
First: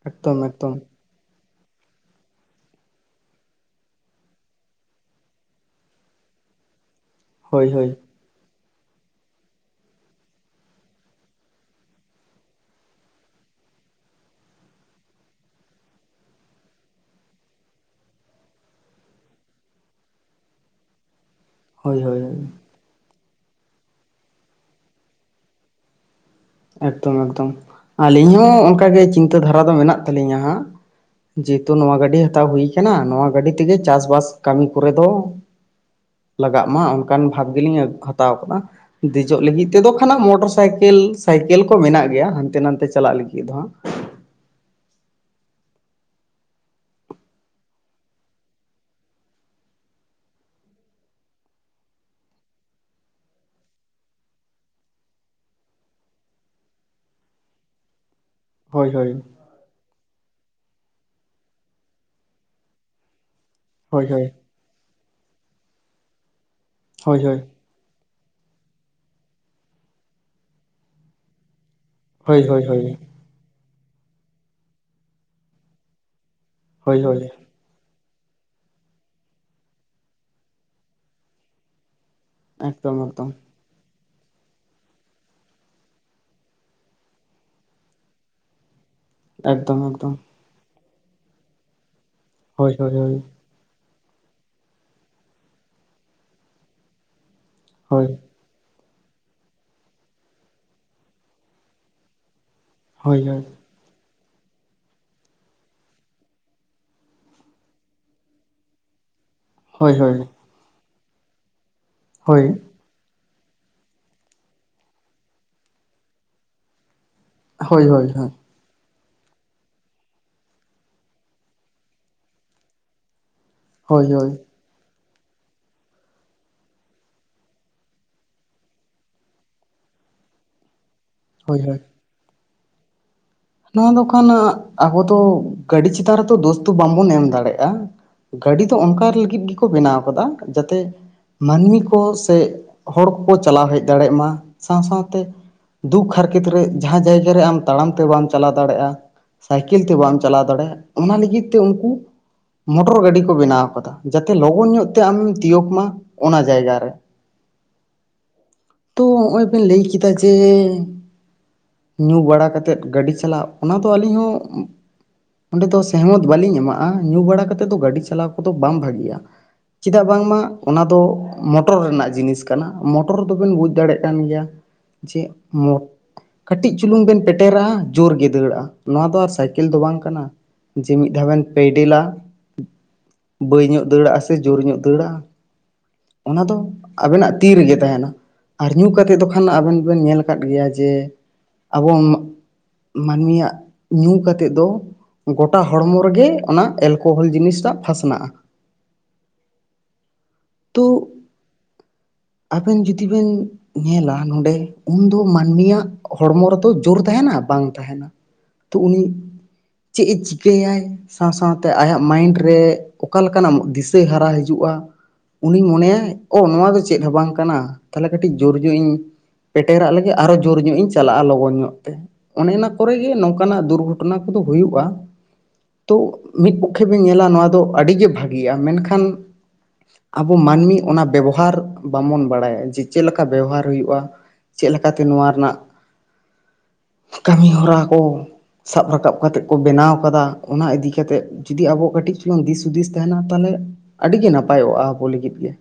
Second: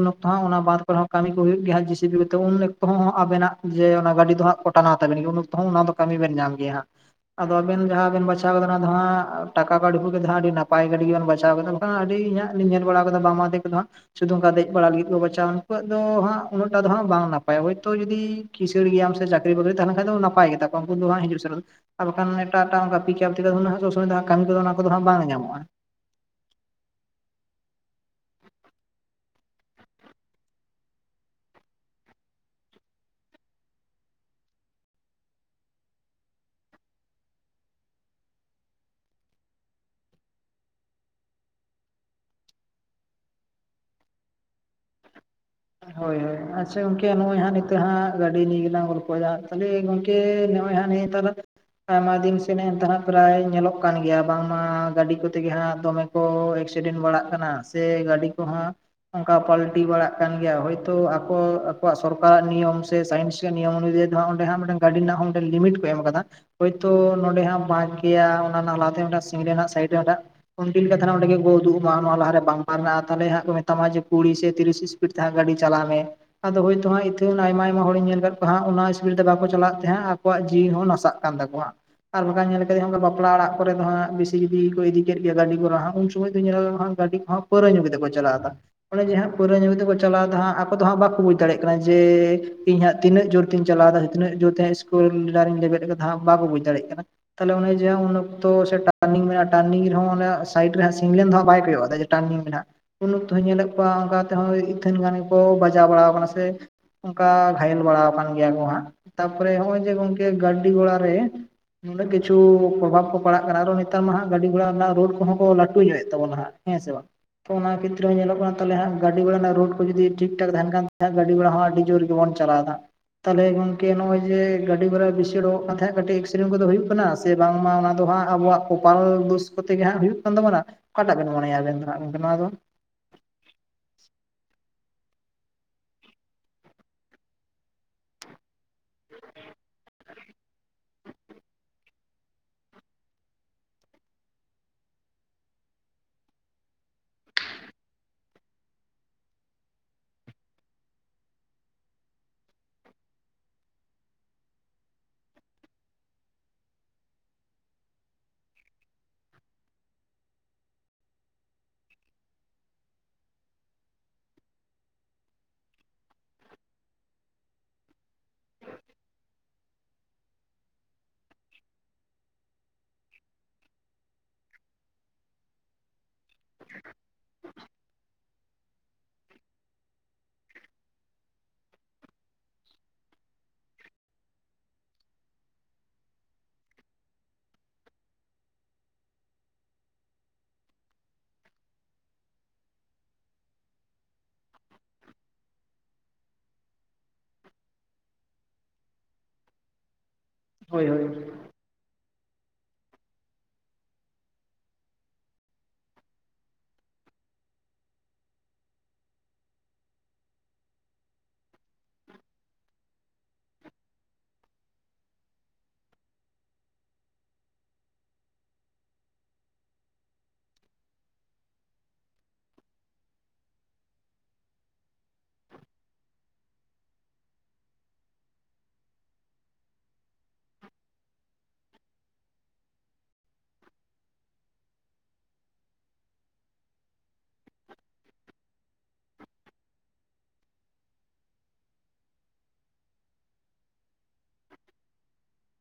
ᱩᱱ ᱚᱠᱛᱚ ᱮᱠᱫᱚᱢ ᱚᱱᱟ ᱮᱠᱫᱚᱢ ᱵᱟᱫ ᱠᱚᱨᱮ ᱦᱚᱸ ᱠᱟᱹᱢᱤ ᱠᱚ ᱦᱩᱭᱩᱜ ᱜᱮᱭᱟ ᱛᱤᱡᱩᱜᱮᱛᱚ ᱩᱱ ᱚᱠᱛᱚ ᱦᱚᱸ ᱟᱵᱮᱱᱟᱜ ᱡᱮ ᱚᱱᱟ ᱜᱟᱹᱰᱤ ᱫᱚ ᱦᱟᱸᱜ ᱴᱟᱱᱟᱭ ᱛᱟᱵᱮᱱ ᱜᱮᱭᱟ ᱩᱱ ᱚᱠᱛᱚ ᱚᱱᱟ ᱫᱚ ᱠᱟᱹᱢᱤ ᱵᱮᱱ ᱧᱟᱢ ᱜᱮᱭᱟ ᱦᱟᱸᱜ ᱟᱫᱚ ᱦᱳᱭ ᱟᱵᱮᱱ ᱦᱳᱭ ᱡᱟᱦᱟᱸ ᱵᱮᱱ ᱵᱟᱪᱷᱟ ᱵᱟᱪᱟᱣ ᱦᱟᱸᱜ ᱴᱟᱠᱟ ᱠᱟᱹᱣᱰᱤ ᱦᱩᱭ ᱠᱟᱛᱮ ᱟᱹᱰᱤ ᱱᱟᱯᱟᱭ ᱜᱟᱹᱰᱤ ᱜᱮᱵᱚᱱ ᱵᱟᱪᱟᱣ ᱠᱮᱫᱟ ᱵᱟᱝᱠᱷᱟᱱ ᱟᱹᱰᱤ ᱤᱧᱟᱹᱜ ᱤᱧ ᱧᱮᱞ ᱵᱟᱲᱟ ᱠᱟᱫᱟ ᱵᱟᱝ ᱢᱟ ᱚᱫᱮ ᱠᱚᱫᱚ ᱦᱟᱸᱜ ᱥᱩᱫᱩᱝᱠᱟ ᱫᱮᱡ ᱵᱟᱲᱟ ᱞᱟᱹᱜᱤᱫ ᱠᱚ ᱵᱟᱪᱷᱟᱣᱟ ᱩᱱᱠᱩᱣᱟᱜ ᱫᱚ ᱦᱟᱸᱜ ᱩᱱᱟᱹᱜ ᱚᱱᱠᱟ ᱫᱚ ᱦᱟᱜ ᱵᱟᱝ ᱱᱟᱯᱟᱭᱟ ᱦᱚᱭᱛᱚ ᱡᱩᱫᱤ ᱠᱤᱥᱟᱲ ᱜᱮᱭᱟᱢ ᱥᱮ ᱪᱟᱠᱨᱤ ᱵᱟᱤᱨᱤ ᱛᱟᱦᱮ ᱞᱮᱱᱠᱷᱟᱱ ᱫᱚ ᱱᱟᱯᱟᱭ ᱜᱮ ᱛᱟᱠᱚᱣᱟ ᱩᱱᱠᱩ ᱫᱚ ᱦᱟᱜ ᱦᱤᱡᱩᱜ ᱥᱮᱱᱮᱜ ᱦᱳᱭ ᱟᱨ ᱦᱳᱭ ᱵᱟᱠᱷᱟᱱ ᱮᱴᱟᱜ ᱮᱴᱟᱜ ᱚᱱᱠᱟ ᱯᱤᱠᱟᱯ ᱥᱚᱵᱥᱚᱢᱚᱭ ᱠᱟᱹᱢᱤ ᱠᱚᱫᱚ ᱚᱱᱟ ᱠᱚᱫᱚ ᱦᱟᱜ ᱵᱟᱝ ᱧᱟᱢᱚᱜ-ᱟ ᱮᱠᱫᱚᱢ ᱮᱠᱫᱚᱢ ᱟᱹᱞᱤᱧ ᱦᱚᱸ ᱚᱱᱠᱟᱜᱮ ᱪᱤᱱᱛᱟᱹ ᱫᱷᱟᱨᱟ ᱫᱚ ᱢᱮᱱᱟᱜ ᱛᱟᱹᱞᱤᱧᱟ ᱦᱟᱸᱜ ᱡᱮᱦᱮᱛᱩ ᱱᱚᱣᱟ ᱜᱟᱹᱰᱤ ᱦᱟᱛᱟᱣ ᱦᱩᱭ ᱠᱟᱱᱟ ᱱᱚᱣᱟ ᱜᱟᱹᱰᱤ ᱛᱮᱜᱮ ᱪᱟᱥᱵᱟᱥ ᱠᱟᱹᱢᱤ ᱠᱚᱨᱮ ᱫᱚ ᱞᱟᱜᱟᱜ ᱢᱟ ᱚᱱᱠᱟᱱ ᱵᱷᱟᱠ ᱜᱮᱞᱤᱧ ᱦᱟᱛᱟᱣ ᱠᱟᱜ-ᱟ ᱫᱮᱡᱚᱜ ᱞᱟᱹᱜᱤᱫ ᱛᱮᱫᱚ ᱠᱷᱟᱱᱟᱝ ᱢᱚᱴᱚᱨ ᱥᱟᱭᱠᱮᱞ ᱥᱟᱭᱠᱮᱞ ᱠᱚ ᱢᱮᱱᱟᱜ ᱜᱮᱭᱟ ᱦᱟᱱᱛᱮ ᱱᱟᱛᱮ ᱪᱟᱞᱟᱜ ᱞᱟᱹᱜᱤᱫ ᱦᱚᱸ ᱦᱟᱸᱜ ᱦᱚᱭ ᱦᱚᱭ ᱟᱪᱪᱷᱟ ᱜᱚᱝᱠᱮ ᱱᱚᱜ-ᱚᱭ ᱦᱟᱸᱜ ᱱᱤᱛᱚᱜ ᱦᱟᱸ ᱜᱟᱹᱰᱤ ᱱᱤᱭᱟ ᱞᱟᱝ ᱜᱚᱞᱯᱚ ᱮᱫᱟ ᱛᱟᱦᱞᱮ ᱜᱚᱢᱠᱮ ᱛᱮ ᱱᱚᱭ ᱦᱟᱸᱜ ᱱᱤᱭᱟ ᱫᱷᱟᱣ ᱫᱚ ᱟᱭᱢᱟ ᱫᱤᱱ ᱥᱮᱱᱮᱜ ᱮᱢ ᱛᱟᱦᱮᱱ ᱯᱨᱟᱭ ᱧᱮᱞᱚᱜ ᱠᱟᱱ ᱜᱮᱭᱟ ᱵᱟᱝᱢᱟ ᱜᱟᱹᱰᱤ ᱠᱚᱛᱮᱜᱮ ᱦᱟᱸᱜ ᱫᱚᱢᱮ ᱠᱚ ᱮᱠᱥᱤᱰᱮᱱᱴ ᱵᱟᱲᱟᱜ ᱠᱟᱱᱟ ᱥᱮ ᱜᱟᱹᱰᱤ ᱠᱚᱦᱚᱸ ᱦᱳᱭ ᱦᱳᱭ ᱚᱱᱠᱟ ᱯᱟᱞᱴᱤ ᱵᱟᱲᱟᱜ ᱠᱟᱱ ᱜᱮᱭᱟ ᱦᱚᱭᱛᱚ ᱟᱠᱚ ᱟᱠᱚᱣᱟᱜ ᱥᱚᱨᱠᱟᱨᱟᱜ ᱱᱤᱭᱚᱢ ᱥᱮ ᱥᱟᱭᱮᱱᱥ ᱨᱮᱭᱟᱜ ᱱᱤᱭᱚᱢ ᱦᱳᱭ ᱚᱱᱩᱡᱟᱭᱤ ᱦᱳᱭ ᱦᱟᱸᱜ ᱚᱸᱰᱮ ᱦᱟᱸᱜ ᱢᱤᱫᱴᱟᱝ ᱜᱟᱹᱰᱤ ᱨᱮᱱᱟᱜ ᱦᱚ ᱢᱮᱫᱴᱟᱝ ᱞᱤᱢᱤᱴ ᱠᱚ ᱮᱢ ᱠᱟᱫᱟ ᱦᱚᱭᱛᱚ ᱦᱳᱭ ᱱᱚᱰᱮ ᱦᱳᱭ ᱦᱟᱸᱜ [unintelligible] ᱮᱭᱟ ᱚᱱᱟ ᱱᱟᱜ ᱟᱱᱟ ᱫᱤᱱ ᱨᱮᱱᱟᱜ ᱥᱤᱝ ᱨᱮᱱᱟᱜ ᱥᱟᱦᱤ ᱨᱮ ᱩᱱᱫᱤᱱ ᱚᱰᱮ ᱜᱮᱠᱚ ᱩᱫᱩᱜᱼᱟ ᱱᱚᱣᱟ ᱱᱚᱣᱟ ᱞᱟᱦᱟᱨᱮ ᱦᱳᱭ ᱵᱟᱢᱯᱟᱨ ᱦᱳᱭ ᱢᱮᱱᱟᱜ-ᱟ ᱛᱟᱦᱞᱮ ᱦᱟᱸᱜ ᱠᱚ ᱢᱮᱛᱟᱢᱟ ᱡᱮ ᱠᱩᱲᱤ ᱥᱮ ᱛᱤᱨᱤᱥ ᱤᱥᱯᱤᱰ ᱛᱮ ᱦᱟᱸᱜ ᱜᱟᱺᱰᱤ ᱪᱟᱞᱟᱣ ᱢᱮ ᱟᱫᱚ ᱦᱳᱭᱛᱚ ᱦᱳᱭ ᱦᱳᱭ ᱦᱟᱸᱜ ᱦᱳᱭ ᱤᱛᱟᱹ ᱟᱭᱢᱟ ᱟᱭᱢᱟ ᱦᱚᱲᱤᱧ ᱧᱮᱞ ᱠᱟᱫ ᱦᱟᱸᱜ ᱚᱱᱟ ᱤᱥᱯᱤᱰ ᱛᱮ ᱵᱟᱠᱚ ᱪᱟᱞᱟᱜ ᱛᱮ ᱦᱟᱸᱜ ᱟᱠᱚᱣᱟᱜ ᱡᱤᱣᱤ ᱦᱚᱸ ᱱᱟᱥᱟᱜ ᱠᱟᱱ ᱛᱟᱠᱚᱣᱟ ᱟᱨ ᱵᱟᱠᱦᱟᱡ ᱧᱮᱞ ᱠᱟᱫᱟᱧ ᱦᱚᱸᱜ ᱮᱠᱫᱚᱢ ᱚ ᱱᱚᱝᱠᱟ ᱵᱟᱯᱞᱟ ᱮᱠᱫᱚᱢ ᱚᱲᱟᱜ ᱠᱚᱨᱮ ᱫᱚ ᱦᱟᱸᱜ ᱵᱮᱥᱤ ᱡᱩᱫᱤ ᱠᱚ ᱤᱫᱤ ᱠᱮᱫ ᱯᱚᱨᱮ ᱫᱚ ᱦᱟᱸᱜ ᱵᱤᱥᱤ ᱡᱩᱫᱤ ᱠᱚ ᱤᱫᱤ ᱠᱮᱫ ᱜᱮ ᱜᱟᱹᱰᱤ ᱜᱚᱨᱟ ᱦᱟᱸᱜ ᱩᱱ ᱥᱚᱢᱚᱭ ᱫᱩᱧ ᱧᱮᱞ ᱦᱟᱜ ᱜᱟᱹᱰᱤ ᱠᱚᱦᱚᱸ ᱯᱟᱹᱣᱨᱟᱹ ᱧᱩ ᱠᱮᱛᱮ ᱠᱚ ᱪᱟᱞᱟᱜ-ᱟ ᱚᱱᱮ ᱡᱮ ᱦᱟᱸᱜ ᱯᱟᱹᱨᱟᱹ ᱧᱩ ᱮᱠᱫᱚᱢ ᱠᱟᱛᱮ ᱠᱚ ᱮᱠᱫᱚᱢ ᱪᱟᱞᱟᱣᱫᱟ ᱦᱟᱸᱜ ᱟᱠᱚ ᱫᱚ ᱦᱟᱸᱜ ᱵᱟᱠᱚ ᱵᱩᱪ ᱫᱟᱲᱮᱭᱟᱜ ᱠᱟᱱᱟ ᱡᱮ ᱦᱳᱭ ᱤᱧ ᱦᱳᱭ ᱦᱟᱸᱜ ᱦᱳᱭ ᱛᱤᱱᱟᱹᱜ ᱡᱳᱨ ᱛᱤᱧ ᱪᱟᱞᱟᱣ ᱫᱟ ᱦᱟᱸᱜ ᱛᱤᱱᱟᱹᱜ ᱡᱳᱨ ᱛᱮ ᱤᱥᱠᱩᱞᱰᱟᱨᱤᱧ ᱞᱮᱵᱮᱫ ᱠᱟᱫᱟ ᱦᱟᱸᱜ ᱵᱟᱠᱚ ᱵᱩᱡᱽ ᱫᱟᱲᱮᱜ ᱠᱟᱱᱟ ᱛᱟᱦᱞᱮ ᱚᱱᱮ ᱡᱮ ᱦᱳᱭ ᱦᱟᱸᱜ ᱛᱚ ᱥᱮ ᱴᱟᱨᱱᱤᱝ ᱢᱮᱱᱟᱜ-ᱟ ᱴᱟᱨᱱᱤᱝ ᱨᱮᱦᱚᱸ ᱚᱱᱮ ᱦᱟᱜ ᱥᱟᱭᱤᱰ ᱨᱮ ᱥᱤᱝᱞᱮᱱ ᱫᱚ ᱦᱟᱸᱜ ᱵᱟᱭ ᱠᱚᱭᱚᱜ ᱟᱫᱟ ᱡᱮ ᱴᱟᱨᱱᱤᱝ ᱢᱮᱱᱟᱜ-ᱟ ᱩᱱ ᱦᱳᱭ ᱩᱠᱛᱚ ᱦᱳᱭ ᱡᱟᱜ ᱧᱮᱞᱮᱫ ᱠᱚᱣᱟ ᱚᱱᱠᱟ ᱛᱮᱦᱚᱸ ᱛᱷᱮᱱ ᱜᱟᱱ ᱜᱮ ᱠᱚ ᱵᱟᱡᱟᱣ ᱵᱟᱲᱟ ᱠᱟᱱᱟ ᱥᱮ ᱚᱱᱠᱟ ᱜᱷᱟᱭᱮᱞ ᱵᱟᱲᱟᱣ ᱠᱟᱱ ᱜᱮᱭᱟ ᱠᱚ ᱦᱟᱸᱜ ᱛᱟ ᱯᱚᱨᱮ ᱦᱚᱜ-ᱚᱭ ᱡᱮ ᱦᱳᱭ ᱦᱳᱭ ᱜᱚᱝᱠᱮ ᱜᱟᱹᱰᱤ ᱜᱚᱲᱟ ᱨᱮ ᱱᱩᱱᱟᱜ ᱠᱤᱪᱩ ᱦᱳᱭ ᱯᱨᱚᱵᱷᱟᱯ ᱠᱚ ᱯᱟᱲᱟᱜ ᱠᱟᱱᱟ ᱟᱨᱦᱚ ᱱᱮᱛᱟᱨ ᱢᱟ ᱦᱜ ᱜᱟᱹᱰᱤ ᱜᱚᱲᱟ ᱨᱮᱱᱟᱜ ᱨᱳᱰ ᱠᱚᱦᱚᱸ ᱠᱚ ᱞᱟᱹᱴᱩᱭᱮᱜ ᱛᱟᱵᱚᱱᱟ ᱦᱟᱸᱜ ᱦᱮ ᱥᱮᱸ ᱵᱟᱝ ᱛᱚ ᱚᱱᱟ ᱦᱳᱭ ᱦᱳᱭ ᱠᱷᱮᱛᱨᱮ ᱨᱮᱦᱚ ᱦᱳᱭ ᱧᱮᱞᱚᱜ ᱠᱟᱱᱟ ᱛᱟᱞᱮ ᱦᱟᱸᱜ ᱜᱟᱹᱰᱤ ᱜᱷᱚᱲᱟ ᱨᱮᱱᱟᱜ ᱨᱳᱰ ᱠᱚ ᱡᱩᱫᱤ ᱴᱷᱤᱠ ᱴᱷᱟᱠ ᱛᱟᱦᱮᱱ ᱠᱟᱱ ᱜᱟᱹᱰᱤ ᱜᱷᱚᱲᱟ ᱦᱚᱸ ᱟᱹᱰᱤ ᱡᱳᱨ ᱜᱮᱵᱚᱱ ᱪᱟᱞᱟᱣᱫᱟ ᱛᱟᱞᱮ ᱜᱚᱝᱠᱮ ᱦᱳᱭ ᱱᱚᱜ-ᱚᱭ ᱦᱳᱭ ᱡᱮ ᱜᱟᱹᱰᱤ ᱠᱚᱨᱮ ᱵᱤᱥᱤ ᱚᱰᱚᱝᱚᱜ ᱠᱟᱱ ᱛᱟᱦᱮᱫ ᱠᱟᱹᱴᱤᱡ ᱮᱠᱥᱤᱰᱮᱱᱴ ᱠᱚᱫᱚ ᱦᱩᱭᱩᱜ ᱠᱟᱱᱟ ᱥᱮ ᱵᱟᱝᱢᱟ ᱚᱱᱟ ᱫᱚ ᱦᱟᱸᱜ ᱟᱵᱚᱣᱟᱜ ᱠᱚᱯᱟᱞ ᱠᱚᱯᱟᱞ ᱫᱳᱥ ᱥᱩᱛᱤ ᱜᱮ ᱦᱟᱸᱜ ᱦᱩᱭᱩᱜ ᱠᱟᱱ ᱛᱟᱵᱚᱱᱟ ᱚᱠᱟᱴᱟᱜ ᱵᱮᱱ ᱢᱚᱱᱮᱭᱟ ᱦᱳᱭ ᱟᱵᱮᱱ ᱦᱳᱭ ᱫᱚ ᱦᱟᱜ ᱱᱚᱣᱟ ᱫᱚ ᱱᱚᱣᱟ ᱫᱚ ᱠᱟᱱᱟ ᱟᱵᱚ ᱫᱚ ᱜᱟᱹᱰᱤ ᱪᱮᱛᱟᱱ ᱨᱮᱫᱚ ᱫᱳᱥ ᱫᱚ ᱵᱟᱝᱵᱚᱱ ᱮᱢ ᱫᱟᱲᱮᱜ-ᱟ ᱜᱟᱹᱰᱤ ᱫᱚ ᱚᱱᱠᱟ ᱞᱟᱹᱜᱤᱫ ᱜᱮᱠᱚ ᱵᱮᱱᱟᱣ ᱠᱟᱫᱟ ᱡᱟᱛᱮ ᱢᱟᱹᱱᱢᱤ ᱠᱚ ᱥᱮ ᱦᱚᱲ ᱠᱚ ᱪᱟᱞᱟᱣ ᱦᱮᱡ ᱫᱟᱲᱮᱭᱟᱜ ᱢᱟ ᱥᱟᱶ ᱥᱟᱶᱛᱮ ᱫᱩᱠ ᱦᱟᱨᱠᱮᱛ ᱨᱮ ᱡᱟᱦᱟᱸ ᱡᱟᱭᱜᱟ ᱨᱮ ᱟᱢ ᱛᱟᱲᱟᱢ ᱛᱮ ᱵᱟᱢ ᱪᱟᱞᱟᱣ ᱫᱟᱲᱮᱭᱟᱜ-ᱟ ᱥᱟᱭᱠᱮᱞ ᱛᱮ ᱵᱟᱢ ᱪᱟᱞᱟᱣ ᱫᱟᱲᱮᱭᱟᱜ ᱚᱱᱟ ᱞᱟᱹᱜᱤᱫ ᱛᱮ ᱩᱱᱠᱩ ᱢᱚᱴᱚᱨ ᱜᱟᱹᱰᱤ ᱠᱚ ᱵᱮᱱᱟᱣ ᱠᱟᱫᱟ ᱡᱟᱛᱮ ᱞᱚᱜᱚᱱ ᱧᱚᱜ ᱛᱮ ᱟᱢᱮᱢ ᱛᱤᱭᱳᱠ ᱢᱟ ᱚᱱᱟ ᱡᱟᱭᱜᱟ ᱨᱮ ᱛᱚ ᱦᱚᱜ ᱚᱭ ᱵᱮᱱ ᱞᱟᱹᱭ ᱠᱮᱫᱟ ᱡᱮ ᱧᱩ ᱵᱟᱲᱟ ᱠᱟᱛᱮᱫ ᱜᱟᱹᱰᱤ ᱪᱟᱞᱟᱜ ᱚᱱᱟ ᱫᱚ ᱟᱹᱞᱤᱧ ᱦᱚᱸ ᱚᱸᱰᱮ ᱫᱚ ᱥᱮᱦᱚᱢᱚᱛ ᱵᱟᱹᱞᱤᱧ ᱮᱢᱟᱜ-ᱟ ᱧᱩ ᱵᱟᱲᱟ ᱠᱟᱛᱮ ᱫᱚ ᱜᱟᱹᱰᱤ ᱪᱟᱞᱟᱣ ᱠᱚᱫᱚ ᱵᱟᱝ ᱵᱷᱟᱹᱜᱤᱭᱟ ᱪᱮᱫᱟᱜ ᱵᱟᱝᱢᱟ ᱚᱱᱟ ᱫᱚ ᱢᱚᱴᱚᱨ ᱨᱮᱱᱟᱜ ᱡᱤᱱᱤᱥ ᱠᱟᱱᱟ ᱢᱚᱴᱚᱨ ᱫᱚᱵᱮᱱ ᱵᱩᱡᱽ ᱫᱟᱲᱮᱭᱟᱜ ᱠᱟᱱ ᱜᱮᱭᱟ ᱪᱮᱜ ᱢᱚᱴ ᱠᱟᱹᱴᱤᱡ ᱪᱩᱞᱩᱝ ᱵᱮᱱ ᱯᱮᱴᱮᱨᱟ ᱡᱳᱨ ᱜᱮ ᱫᱟᱹᱲᱟᱜ-ᱟ ᱱᱚᱣᱟ ᱫᱚ ᱟᱨ ᱥᱟᱭᱠᱮᱞ ᱫᱚ ᱵᱟᱝ ᱠᱟᱱᱟ ᱡᱮ ᱢᱤᱫ ᱫᱷᱟᱣ ᱵᱮᱱ ᱯᱮᱭᱰᱮᱞᱟ ᱵᱟᱹᱭ ᱧᱚᱜ ᱫᱟᱹᱲᱟᱜ-ᱟ ᱥᱮ ᱡᱳᱨ ᱧᱚᱜ ᱫᱟᱹᱲᱟ ᱚᱱᱟ ᱫᱚ ᱟᱵᱮᱱᱟᱜ ᱛᱤ ᱨᱮᱜᱮ ᱛᱟᱦᱮᱱᱟ ᱟᱨ ᱧᱩ ᱠᱟᱛᱮᱫ ᱫᱚ ᱠᱷᱟᱱ ᱟᱵᱮᱱ ᱵᱮᱱ ᱧᱮᱞ ᱟᱠᱟᱫ ᱜᱮᱭᱟ ᱡᱮ ᱟᱵᱚ ᱢᱟᱹᱱᱢᱤᱭᱟᱜ ᱧᱩ ᱠᱟᱛᱮᱫ ᱫᱚ ᱜᱚᱴᱟ ᱦᱚᱲᱢᱚ ᱨᱮᱜᱮ ᱚᱱᱟ ᱮᱞ ᱠᱚᱦᱚᱞ ᱡᱤᱱᱤᱥᱴᱟᱜ ᱯᱷᱟᱥᱱᱟᱜᱼᱟ ᱦᱳᱭ ᱛᱩ ᱦᱳᱭ [inaudible] ᱟᱵᱮᱱ ᱡᱩᱫᱤ ᱵᱮᱱ ᱧᱮᱞᱟ ᱱᱚᱸᱰᱮ ᱩᱱᱫᱚ ᱢᱟᱹᱱᱢᱤᱭᱟᱜ ᱦᱚᱲᱢᱚ ᱨᱮᱫᱚ ᱡᱳᱨ ᱛᱟᱦᱮᱱᱟ ᱵᱟᱝ ᱛᱟᱦᱮᱱᱟ ᱛᱚ ᱩᱱᱤ ᱪᱮᱫ ᱮ ᱪᱤᱠᱟᱹᱭᱟᱭ ᱥᱟᱶ ᱥᱟᱶ ᱛᱮ ᱟᱭᱟᱜ ᱢᱟᱭᱤᱱᱰ ᱨᱮ ᱚᱠᱟ ᱞᱮᱠᱟᱱᱟᱜ ᱫᱤᱥᱟᱹ ᱦᱟᱨᱟ ᱦᱤᱡᱩᱜᱼᱟ ᱩᱱᱤᱧ ᱢᱚᱱᱮᱭᱟ ᱚ ᱱᱚᱣᱟ ᱫᱚ ᱪᱮᱫ ᱦᱚᱸ ᱵᱟᱝ ᱠᱟᱱᱟ ᱛᱟᱦᱚᱞᱮ ᱠᱟᱹᱴᱤᱡ ᱡᱳᱨ ᱧᱚᱜ ᱤᱧ ᱯᱮᱴᱮᱨᱟᱜ ᱞᱟᱹᱜᱤ ᱟᱨᱚ ᱡᱳᱨ ᱧᱚᱜ ᱤᱧ ᱪᱟᱞᱟᱜᱼᱟ ᱞᱚᱜᱚᱱ ᱧᱚᱜ ᱛᱮ ᱚᱱᱮ ᱚᱱᱟ ᱠᱚᱨᱮᱜ ᱜᱮ ᱱᱚᱝᱠᱟ ᱱᱟᱜ ᱫᱩᱨᱜᱷᱚᱴᱚᱱᱟ ᱠᱚᱫᱚ ᱦᱩᱭᱩᱜᱼᱟ ᱛᱚ ᱢᱤᱫ ᱯᱚᱠᱷᱮ ᱵᱤᱱ ᱧᱮᱞᱟ ᱱᱚᱣᱟ ᱫᱚ ᱟᱹᱰᱤᱜᱮ ᱵᱷᱟᱹᱜᱤᱭᱟ ᱢᱮᱱ ᱠᱷᱟᱱ ᱟᱵᱚ ᱢᱟᱹᱱᱢᱤ ᱚᱱᱟ ᱵᱮᱵᱚᱦᱟᱨ ᱵᱟᱵᱚᱱ ᱵᱟᱲᱟᱭᱟ ᱡᱮ ᱪᱮᱫ ᱞᱮᱠᱟ ᱵᱮᱣᱦᱟᱨ ᱦᱩᱭᱩᱜ-ᱟ ᱪᱮᱫ ᱞᱮᱠᱟᱛᱮ ᱱᱚᱣᱟ ᱨᱮᱱᱟᱜ ᱠᱟᱹᱢᱤ ᱦᱚᱨᱟ ᱠᱚ ᱥᱟᱵ ᱨᱟᱠᱟᱵ ᱠᱟᱛᱮ ᱠᱚ ᱵᱮᱱᱟᱣ ᱟᱠᱟᱫᱟ ᱚᱱᱟ ᱤᱫᱤ ᱠᱟᱛᱮᱫ ᱡᱩᱫᱤ ᱟᱵᱚ ᱠᱟᱹᱴᱤᱡ ᱪᱩᱞᱩᱝ ᱫᱤᱥ ᱦᱩᱫᱤᱥ ᱛᱟᱦᱮᱱᱟ ᱛᱟᱦᱚᱞᱮ ᱟᱹᱰᱤᱜᱮ ᱱᱟᱯᱟᱭᱚᱜᱼᱟ ᱟᱵᱚ ᱞᱟᱹᱜᱤᱫ ᱜᱮ